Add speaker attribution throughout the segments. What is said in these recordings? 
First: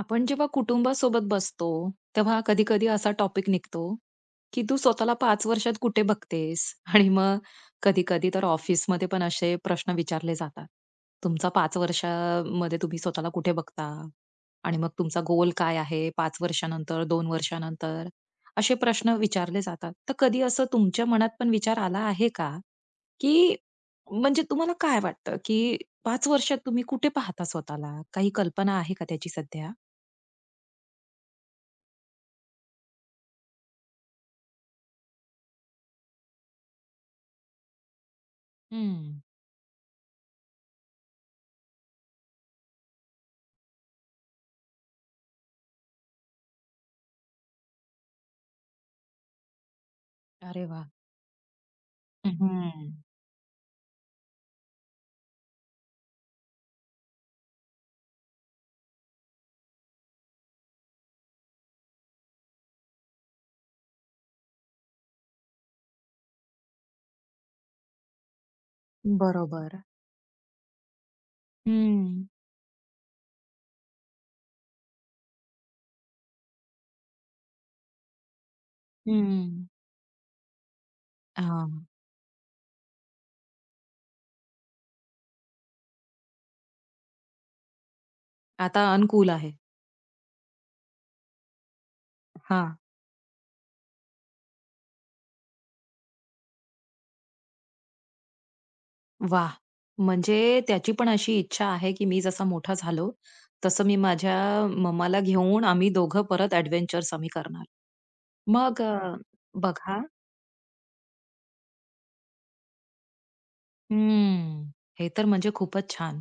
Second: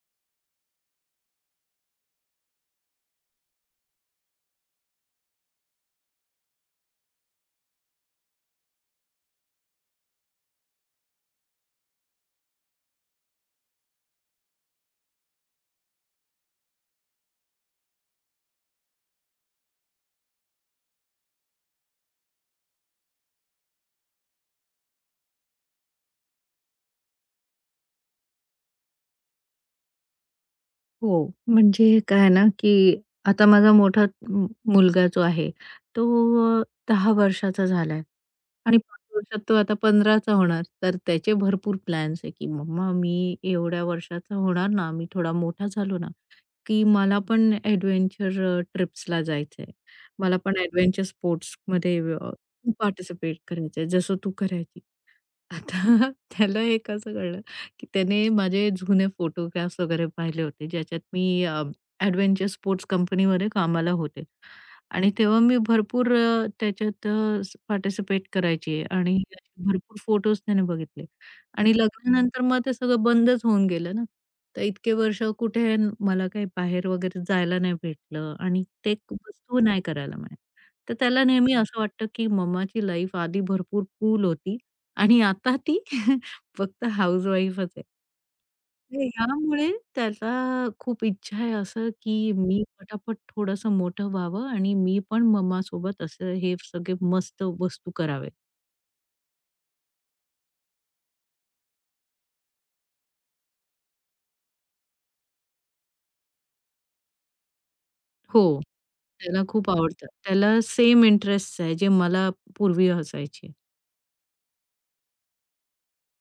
Speaker 1: आपण जेव्हा कुटुंबासोबत बसतो तेव्हा कधी कधी असा टॉपिक निघतो की तू स्वतःला पाच वर्षात कुठे बघतेस. आणि मग कधी कधी तर ऑफिसमध्ये पण असे प्रश्न विचारले जातात. तुमचा पाच वर्षामध्ये तुम्ही स्वतःला कुठे बघता आणि मग तुमचा गोल काय आहे, पाच वर्षानंतर, दोन वर्षानंतर, असे प्रश्न विचारले जातात. तर कधी असं तुमच्या मनात पण विचार आला आहे का की, म्हणजे तुम्हाला काय वाटतं की पाच वर्षात तुम्ही कुठे पाहता स्वतःला, काही कल्पना आहे का त्याची सध्या?
Speaker 2: हो, म्हणजे काय ना, की आता माझा मोठा मुलगा जो आहे, तो अ, 10 वर्षाचा झालाय आणि 5
Speaker 1: हं.
Speaker 2: वर्षात तो आता 15चा होणार. तर त्याचे भरपूर प्लॅन्स आहे, की "मम्मा मी एवढ्या वर्षाचा होणार ना, मी थोडा मोठा झालो ना, की मला पण एडव्हेंचर ट्रिप्सला जायचंय. मला पण
Speaker 1: अरे वाह!
Speaker 2: एडव्हेंचर स्पोर्ट्समध्ये
Speaker 1: हं.
Speaker 2: पार्टिसिपेट करायचंय जसं तू करायची." आता त्याला एक असं कळलं, की त्याने माझे जुने फोटोग्राफ्स वगैरे पाहिले होते, ज्याच्यात मी ॲडव्हेंचर स्पोर्ट्स कंपनीमध्ये कामाला होते आणि तेव्हा मी भरपूर त्याच्यात पार्टिसिपेट करायची आणि असे
Speaker 1: बरोबर.
Speaker 2: भरपूर फोटोज त्याने बघितले आणि
Speaker 1: हं,
Speaker 2: लग्नानंतर मग ते सगळं बंदच होऊन गेलं ना. तर इतके वर्ष कुठे मला काही बाहेर वगैरे जायला नाही भेटलं आणि ते वस्तू
Speaker 1: हं.
Speaker 2: नाही करायला मिळाली. तर त्याला नेहमी
Speaker 1: हां.
Speaker 2: असं वाटतं, की मम्माची लाईफ आधी भरपूर कूल होती आणि आता ती फक्त हाउसवाईफच आहे.
Speaker 1: आता
Speaker 2: अरे!
Speaker 1: अनुकूल आहे.
Speaker 2: त्यामुळे त्याला खूप इच्छा आहे असं, की मी
Speaker 1: हां.
Speaker 2: पटापट थोडंसं मोठं व्हावं आणि मी पण मम्मा सोबत असं हे सगळे मस्त वस्तू करावे.
Speaker 1: वाह! म्हणजे त्याची पण अशी इच्छा आहे, की मी जसा मोठा झालो, तसं मी माझ्या मम्माला घेऊन आम्ही दोघं परत एडव्हेंचर्स आम्ही करणार.
Speaker 2: हो,
Speaker 1: मग
Speaker 2: त्याला खूप
Speaker 1: बघा.
Speaker 2: आवडतं. त्याला सेम इंटरेस्ट आहे जे मला पूर्वी असायचे.
Speaker 1: हं. हे तर म्हणजे खूपच छान.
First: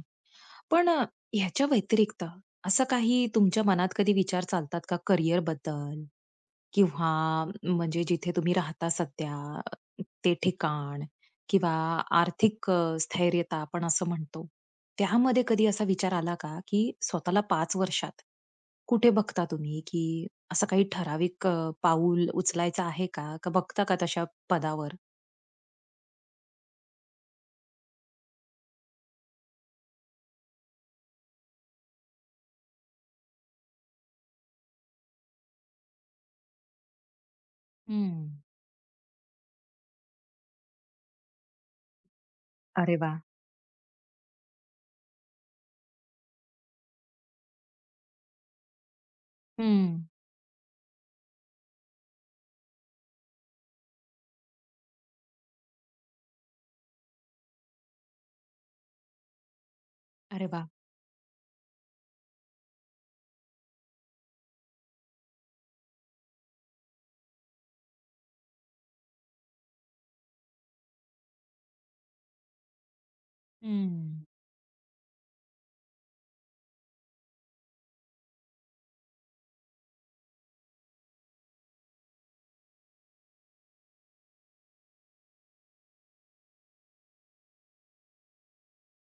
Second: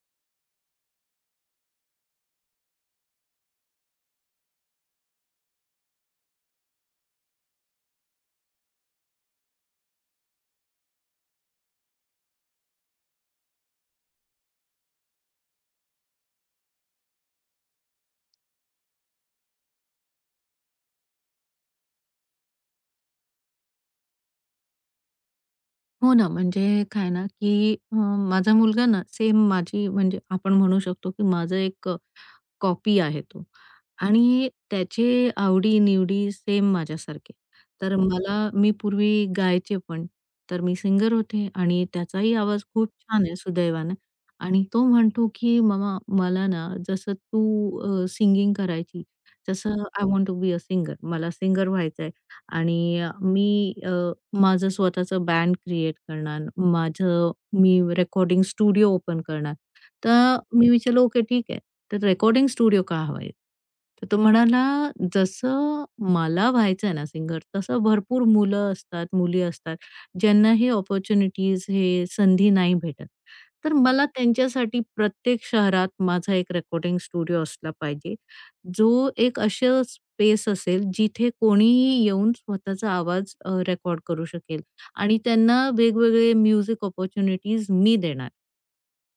Speaker 1: पण ह्याच्या व्यतिरिक्त असं काही तुमच्या मनात कधी विचार चालतात का करिअरबद्दल? किंवा म्हणजे जिथे तुम्ही राहता सध्या ते ठिकाण, किंवा आर्थिक स्थैर्यता आपण असं म्हणतो. त्यामध्ये कधी असा विचार आला का, की स्वतःला पाच वर्षात कुठे बघता तुम्ही, की असं काही ठराविक पाऊल उचलायचं आहे का? का बघता का तशा पदावर?
Speaker 2: हो ना, म्हणजे काय ना, की माझा मुलगा ना सेम माझी म्हणजे आपण म्हणू शकतो, की माझं एक कॉपी आहे तो आणि त्याचे आवडी-निवडी सेम माझ्यासारखे. तर
Speaker 1: हं.
Speaker 2: मला मी पूर्वी गायचे पण. तर मी सिंगर होते आणि त्याचाही आवाज खूप
Speaker 1: अरे वाह!
Speaker 2: छान आहे सुदैवानं आणि तो म्हणतो, की "मामा मला ना जसं तू सिंगिंग करायची तसं
Speaker 1: हं.
Speaker 2: I want to be a singer." मला सिंगर व्हायचंय आणि मी माझं स्वतःचं बँड क्रिएट करणार. माझं मी रेकॉर्डिंग स्टुडिओ ओपन करणार. तर
Speaker 1: अरे वाह!
Speaker 2: मी विचारलं, "ओके, ठीक आहे. तर रेकॉर्डिंग स्टुडिओ का हवा तर तो म्हणाला, "जसं मला व्हायचं आहे ना सिंगर, तसं भरपूर मुलं असतात, मुली असतात, ज्यांना हे अपॉर्च्युनिटीज, हे संधी नाही भेटत. तर मला
Speaker 1: हं.
Speaker 2: त्यांच्यासाठी प्रत्येक शहरात माझा एक रेकॉर्डिंग स्टुडिओ असला पाहिजे, जो एक असं स्पेस असेल, जिथे कोणीही येऊन स्वतःचा आवाज रेकॉर्ड करू शकेल आणि त्यांना वेगवेगळे म्युझिक अपॉर्च्युनिटीज मी देणार."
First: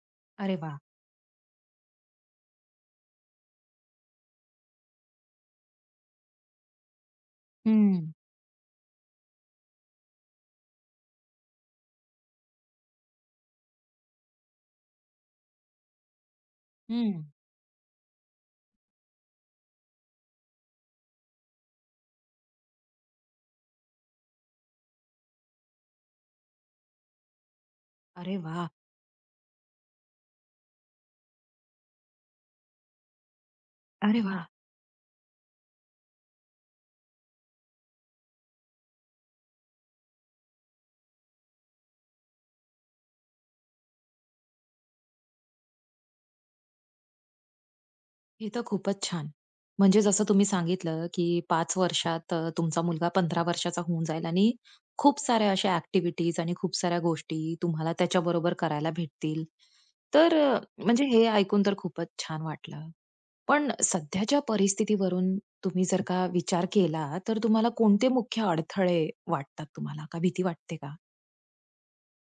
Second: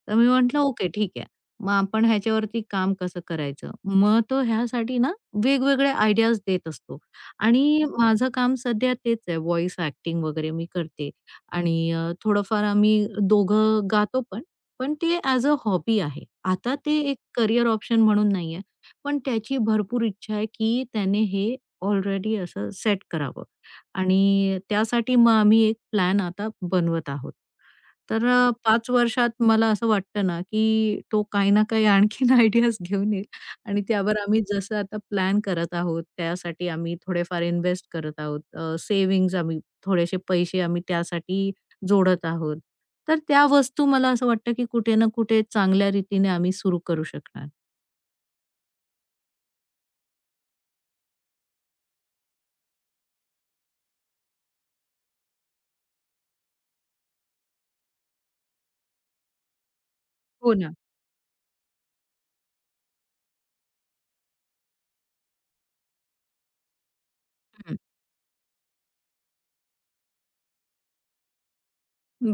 Speaker 2: तर मी
Speaker 1: अरे
Speaker 2: म्हटलं,
Speaker 1: वाह!
Speaker 2: "ओके, ठीक आहे. मग आपण ह्याच्यावरती काम कसं करायचं?" मग तो ह्यासाठी ना वेगवेगळे आयडियाज देत असतो आणि
Speaker 1: हं.
Speaker 2: माझं काम सध्या तेच आहे. व्हॉईस ॲक्टिंग वगैरे मी करते आणि थोडंफार आम्ही दोघं गातो पण. पण ते ॲज अ हॉबी आहे. आता ते एक
Speaker 1: हं.
Speaker 2: करियर ऑप्शन म्हणून नाहीये. पण त्याची भरपूर इच्छा आहे, की त्याने हे ऑलरेडी असं सेट करावं आणि त्यासाठी मग आम्ही एक प्लॅन आता बनवत आहोत. तर
Speaker 1: अरे वाह!
Speaker 2: 5 वर्षात मला असं वाटतं ना, की तो काही ना काही आणखीन आयडियाज घेऊन येईल आणि त्यावर
Speaker 1: अरे
Speaker 2: आम्ही
Speaker 1: वाह!
Speaker 2: जसं आता प्लॅन करत आहोत, त्यासाठी आम्ही थोडेफार इन्व्हेस्ट करत आहोत. सेव्हिंग्ज आम्ही थोडेसे पैसे आम्ही त्यासाठी जोडत आहोत. तर त्या वस्तू मला असं वाटतं, की कुठे ना कुठे चांगल्या रीतीने आम्ही सुरू करू शकणार.
Speaker 1: हे तर खूपच छान. म्हणजे जसं तुम्ही सांगितलं, की पाच वर्षात तुमचा मुलगा 15 वर्षाचा होऊन जाईल आणि खूप साऱ्या अशा ॲक्टिव्हिटीज आणि खूप साऱ्या गोष्टी तुम्हाला त्याच्याबरोबर करायला भेटतील. तर
Speaker 2: हो ना.
Speaker 1: म्हणजे हे ऐकून तर खूपच छान वाटलं. पण सध्याच्या परिस्थितीवरून तुम्ही जर का विचार केला, तर तुम्हाला कोणते मुख्य अडथळे वाटतात तुम्हाला? का भीती वाटते का?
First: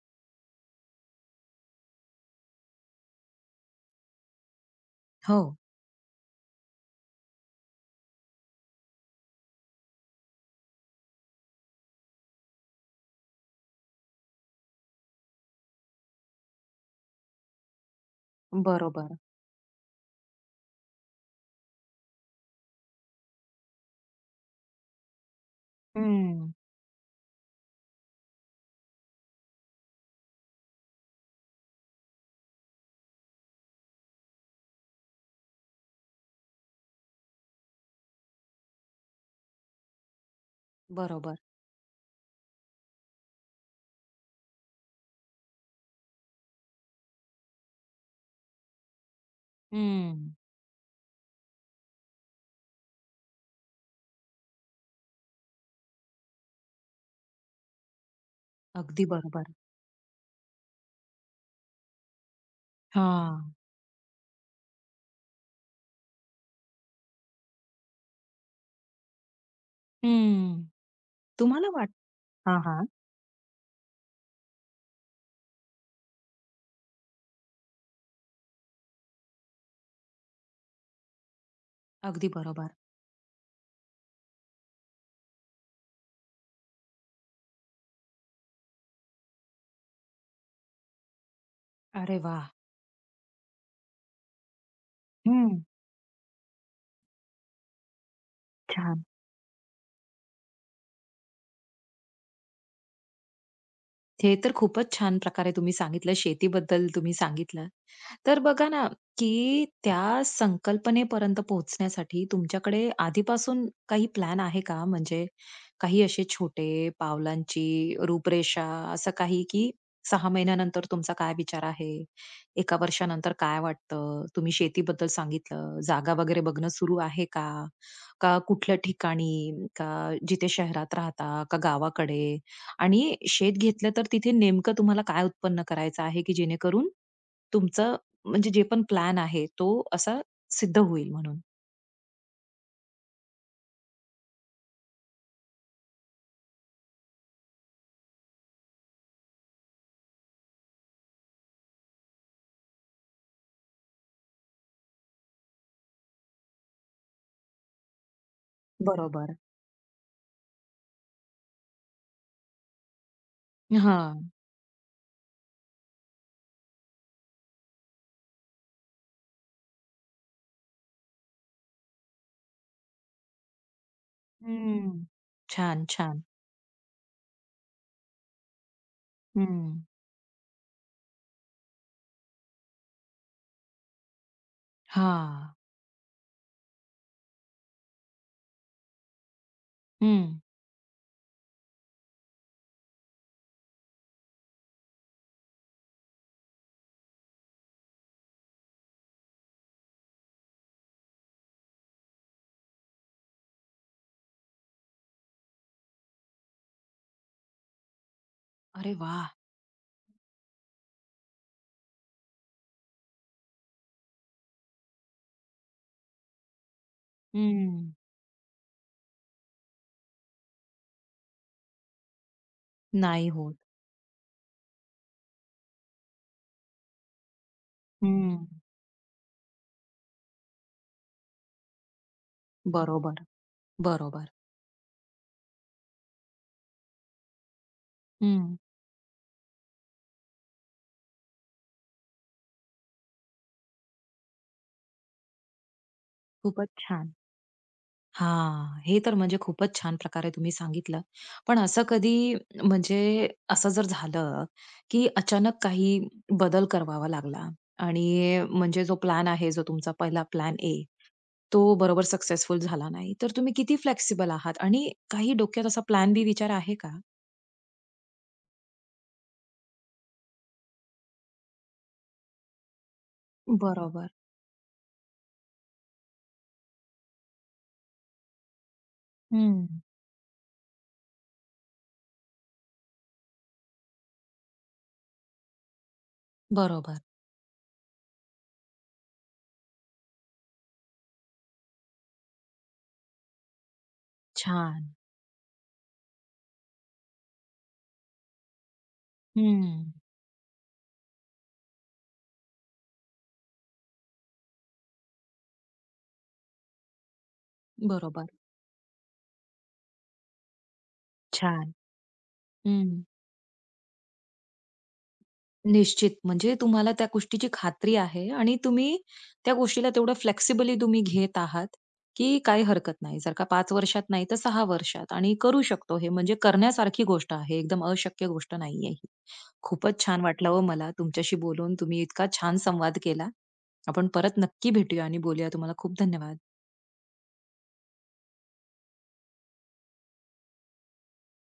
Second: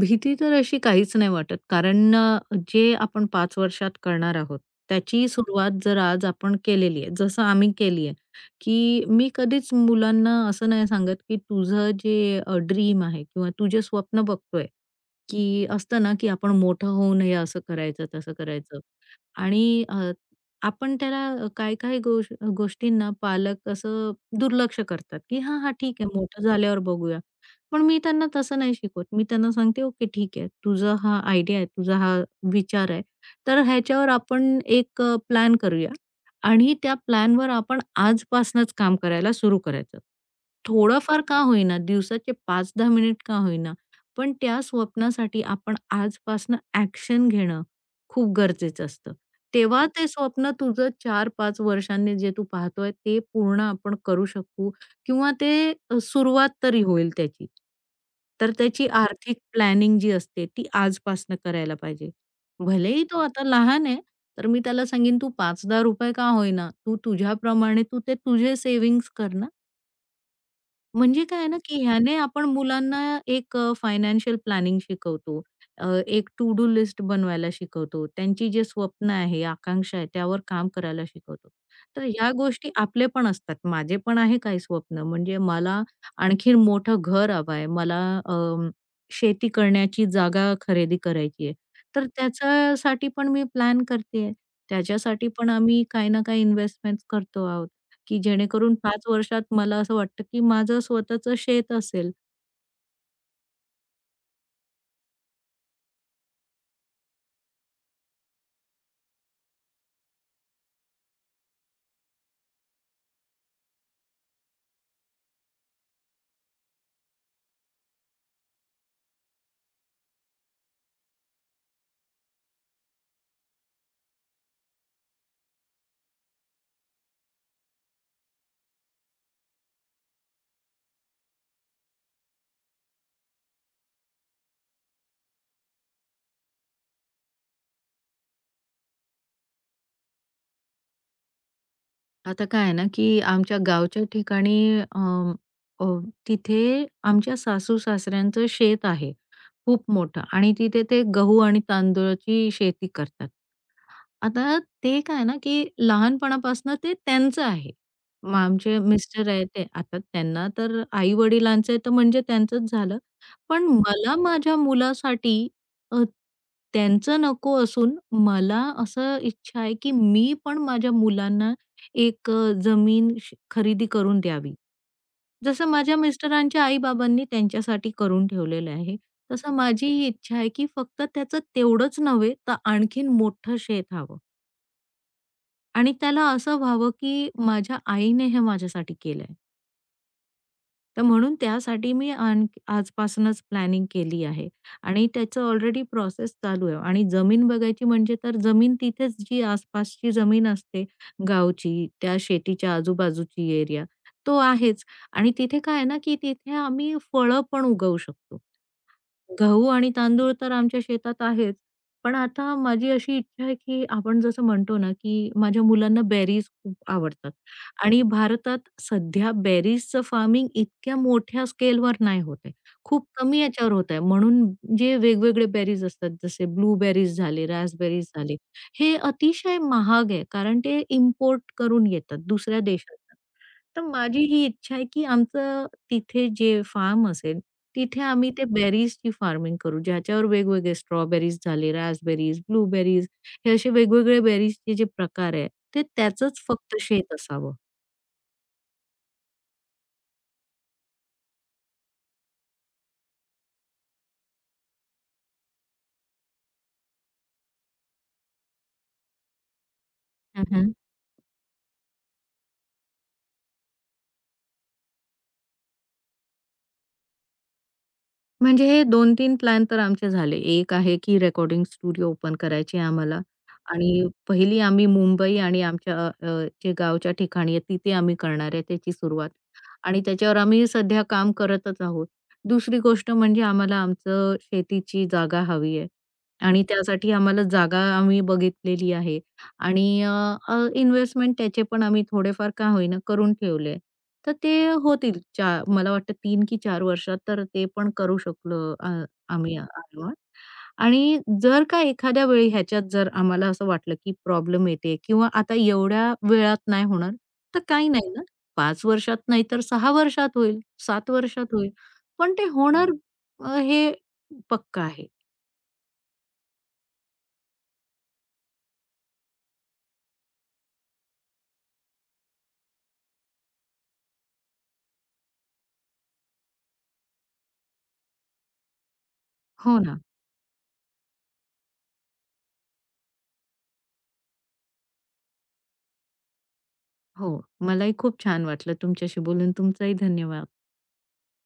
Speaker 2: भीती तर अशी काहीच नाही वाटत. कारण जे आपण 5 वर्षात करणार आहोत, त्याची
Speaker 1: हो.
Speaker 2: सुरुवात जर आज आपण केलेली आहे, जसं आम्ही केली आहे, की मी कधीच मुलांना असं नाही सांगत, की तुझं जे ड्रीम आहे किंवा तुझे स्वप्न बघतोय की असतं ना, की आपण मोठं होऊ नये असं करायचं, तसं करायचं
Speaker 1: बरोबर.
Speaker 2: आणि आपण त्याला काही-काही गोष्टींना पालक असं दुर्लक्ष करतात, की "हां, हां, ठीक आहे, मोठं
Speaker 1: हं.
Speaker 2: झाल्यावर बघूया." पण मी त्यांना तसं नाही शिकवत. मी त्यांना सांगते, "ओके, ठीक आहे. तुझा हा आयडिया आहे, तुझा हा विचार आहे, तर ह्याच्यावर आपण एक प्लॅन करूया आणि त्या प्लॅनवर आपण आजपासनंच काम करायला सुरू करायचं. थोडंफार
Speaker 1: बरोबर.
Speaker 2: का होईना, दिवसाचे 5-10 मिनिट का होईना पण त्या स्वप्नासाठी आपण आजपासनं ॲक्शन घेणं खूप गरजेचं असतं. तेव्हा ते
Speaker 1: हं.
Speaker 2: स्वप्न तुझं 4-5 वर्षांनी जे तू पाहतोय ते पूर्ण आपण करू शकू किंवा ते सुरुवात तरी होईल त्याची. तर त्याची
Speaker 1: अगदी
Speaker 2: आर्थिक
Speaker 1: बरोबर.
Speaker 2: प्लॅनिंग जी असते ती आजपासनं करायला पाहिजे. भलेही तो आता
Speaker 1: हां.
Speaker 2: लहान आहे, तर मी त्याला सांगेन, "तू ₹5-10 का होईना, तू तुझ्याप्रमाणे तू ते तुझे सेव्हिंग्ज कर ना."
Speaker 1: हं.
Speaker 2: म्हणजे काय आहे ना,
Speaker 1: तुम्हाला
Speaker 2: की ह्याने आपण
Speaker 1: हां, हां.
Speaker 2: मुलांना एक फायनान्शियल प्लॅनिंग शिकवतो. एक टू डू लिस्ट बनवायला शिकवतो. त्यांची जे स्वप्न आहे, आकांक्षा आहे, त्यावर काम करायला शिकवतो. तर
Speaker 1: अगदी
Speaker 2: ह्या
Speaker 1: बरोबर.
Speaker 2: गोष्टी आपले पण असतात. माझे पण आहे काही स्वप्न. म्हणजे मला आणखीन मोठं घर हवं आहे. मला अ, शेती करण्याची जागा खरेदी करायची आहे. तर
Speaker 1: अरे वाह!
Speaker 2: त्याच्यासाठी पण मी प्लॅन करते त्याच्यासाठी पण
Speaker 1: हं.
Speaker 2: आम्ही काही ना काही इन्व्हेस्टमेंट्स करतो आहोत. की जेणेकरून 5
Speaker 1: छान.
Speaker 2: वर्षात मला असं वाटतं की माझं स्वतःचं शेत असेल.
Speaker 1: हे तर खूपच छान प्रकारे तुम्ही सांगितलं. शेतीबद्दल तुम्ही सांगितलं. तर बघा ना, की त्या संकल्पनेपर्यंत पोहोचण्यासाठी तुमच्याकडे आधीपासून काही प्लॅन आहे का? म्हणजे काही असे छोटे पावलांची रूपरेषा, असं काही, की सहा महिन्यानंतर तुमचा काय विचार आहे? 1 वर्षानंतर काय वाटतं? तुम्ही शेतीबद्दल सांगितलं. जागा वगैरे बघणं सुरू आहे का? का कुठल्या ठिकाणी? का जिथे शहरात राहता? का गावाकडे? आणि शेत घेतलं तर तिथे नेमकं तुम्हाला काय उत्पन्न करायचं आहे, की जेणेकरून तुमचं, म्हणजे जे पण प्लॅन आहे तो असा सिद्ध होईल म्हणून.
Speaker 2: आता काय आहे ना, की आमच्या गावच्या ठिकाणी अ, तिथे आमच्या सासू-सासऱ्यांचं शेत आहे खूप मोठं आणि तिथे ते गहू आणि तांदूळाची शेती करतात. आता ते काय ना, की लहानपणापासनं ते त्यांचं आहे. मग हं. आमचे मिस्टर
Speaker 1: बरोबर.
Speaker 2: आहेत ते आता त्यांना तर आई-वडिलांचं तर म्हणजे त्यांचंच झालं. पण
Speaker 1: हां.
Speaker 2: मला माझ्या मुलासाठी अ, त्यांचं नको असून मला असं इच्छा आहे, की मी पण माझ्या मुलांना एक जमीन खरेदी करून द्यावी.
Speaker 1: हं.
Speaker 2: जसं
Speaker 1: छान,
Speaker 2: माझ्या
Speaker 1: छान.
Speaker 2: मिस्टरांच्या आई-बाबांनी त्यांच्यासाठी करून ठेवलेलं आहे, तसं
Speaker 1: हं.
Speaker 2: माझी ही इच्छा आहे, की फक्त त्याचं तेवढंच नव्हे, तर आणखीन मोठं शेत हवं.
Speaker 1: हां.
Speaker 2: आणि त्याला असं व्हावं, की माझ्या आईने हे माझ्यासाठी केलंय.
Speaker 1: हं.
Speaker 2: तर म्हणून त्यासाठी मी आजपासूनच प्लॅनिंग केली आहे आणि त्याचं ऑलरेडी प्रोसेस चालू आहे आणि जमीन बघायची म्हणजे तर जमीन तिथेच जी आसपासची जमीन असते गावची, त्या शेतीच्या आजूबाजूची एरिया, तो आहेच आणि तिथे काय आहे ना, की तिथे आम्ही फळं पण उगवू शकतो.
Speaker 1: अरे वाह!
Speaker 2: गहू आणि तांदूळ तर आमच्या शेतात आहेच. पण आता माझी अशी इच्छा आहे, की आपण जसं म्हणतो ना, की माझ्या मुलांना बेरीज खूप आवडतात
Speaker 1: हं.
Speaker 2: आणि भारतात सध्या बेरीजचं फार्मिंग इतक्या मोठ्या स्केलवर नाही होत आहे. खूप
Speaker 1: नाही
Speaker 2: कमी
Speaker 1: होत.
Speaker 2: याच्यावर होत आहे. म्हणून जे वेगवेगळे बेरीज असतात, जसे ब्लूबेरीज झाले, रास्पबेरीज झाले,
Speaker 1: हं.
Speaker 2: हे अतिशय महाग आहे. कारण ते इम्पोर्ट करून येतात दुसऱ्या देशातनं.
Speaker 1: बरोबर.
Speaker 2: तर माझी
Speaker 1: बरोबर.
Speaker 2: ही इच्छा आहे, की आमचं तिथे जे फार्म असेल तिथे आम्ही ते
Speaker 1: हं.
Speaker 2: बेरीजची फार्मिंग करू, ज्याच्यावर वेगवेगळे स्ट्रॉबेरीज झाले, रास्पबेरीज, ब्लूबेरीज हे असे वेगवेगळे बेरीजचे जे प्रकार आहे, ते त्याचंच
Speaker 1: खूपच
Speaker 2: फक्त
Speaker 1: छान.
Speaker 2: शेत असावं.
Speaker 1: हां. हे तर म्हणजे खूपच छान प्रकारे तुम्ही सांगितलं. पण असं कधी, म्हणजे असं जर झालं, की अचानक काही बदल करावा लागला आणि म्हणजे जो प्लॅन आहे, जो तुमचा पहिला प्लॅन ए, तो बरोबर सक्सेसफुल झाला नाही. तर तुम्ही किती फ्लेक्सिबल आहात आणि काही डोक्यात असा प्लॅन बी विचार आहे का?
Speaker 2: म्हणजे हे दोन तीन प्लॅन तर आमचे झाले. एक आहे की रेकॉर्डिंग स्टुडिओ ओपन करायची आहे आम्हाला आणि
Speaker 1: बरोबर.
Speaker 2: पहिली आम्ही मुंबई आणि आमच्या जे गावच्या ठिकाणी आहे तिथे आम्ही करणार आहे त्याची सुरुवात
Speaker 1: हं.
Speaker 2: आणि त्याच्यावर आम्ही सध्या काम करतच आहोत. दुसरी गोष्ट म्हणजे आम्हाला आमचं शेतीची जागा हवी आहे आणि
Speaker 1: बरोबर.
Speaker 2: त्यासाठी आम्हाला जागा आम्ही बघितलेली आहे आणि इन्व्हेस्टमेंट त्याचे पण आम्ही थोडेफार का होईना करून ठेवले तर ते
Speaker 1: छान.
Speaker 2: होतील चा मला वाटतं 3 की 4 वर्षात तर ते पण करू शकलो आम्ही
Speaker 1: हं.
Speaker 2: आरामात. आणि जर का एखाद्या वेळी ह्याच्यात जर आम्हाला असं वाटलं की प्रॉब्लेम येते किंवा आता एवढ्या वेळात नाही होणार, तर काही नाही ना,
Speaker 1: बरोबर.
Speaker 2: 5 वर्षात नाही तर 6 वर्षात होईल, 7 वर्षात होईल,
Speaker 1: छान.
Speaker 2: पण ते
Speaker 1: हं.
Speaker 2: होणार हे पक्का आहे.
Speaker 1: निश्चित. म्हणजे तुम्हाला त्या गोष्टीची खात्री आहे आणि तुम्ही त्या गोष्टीला तेवढं फ्लेक्सिबली तुम्ही घेत आहात, की काही हरकत नाही. जर का 5 वर्षात नाही तर सहा वर्षात आणि करू शकतो हे. म्हणजे करण्यासारखी गोष्ट आहे. एकदम अशक्य गोष्ट नाहीये ही.
Speaker 2: हो ना.
Speaker 1: खूपच छान वाटलं हो मला तुमच्याशी बोलून. तुम्ही इतका छान संवाद केला. आपण परत नक्की भेटूया आणि बोलूया. तुम्हाला खूप धन्यवाद.
Speaker 2: हो. मलाही खूप छान वाटलं तुमच्याशी बोलून. तुमचाही धन्यवाद.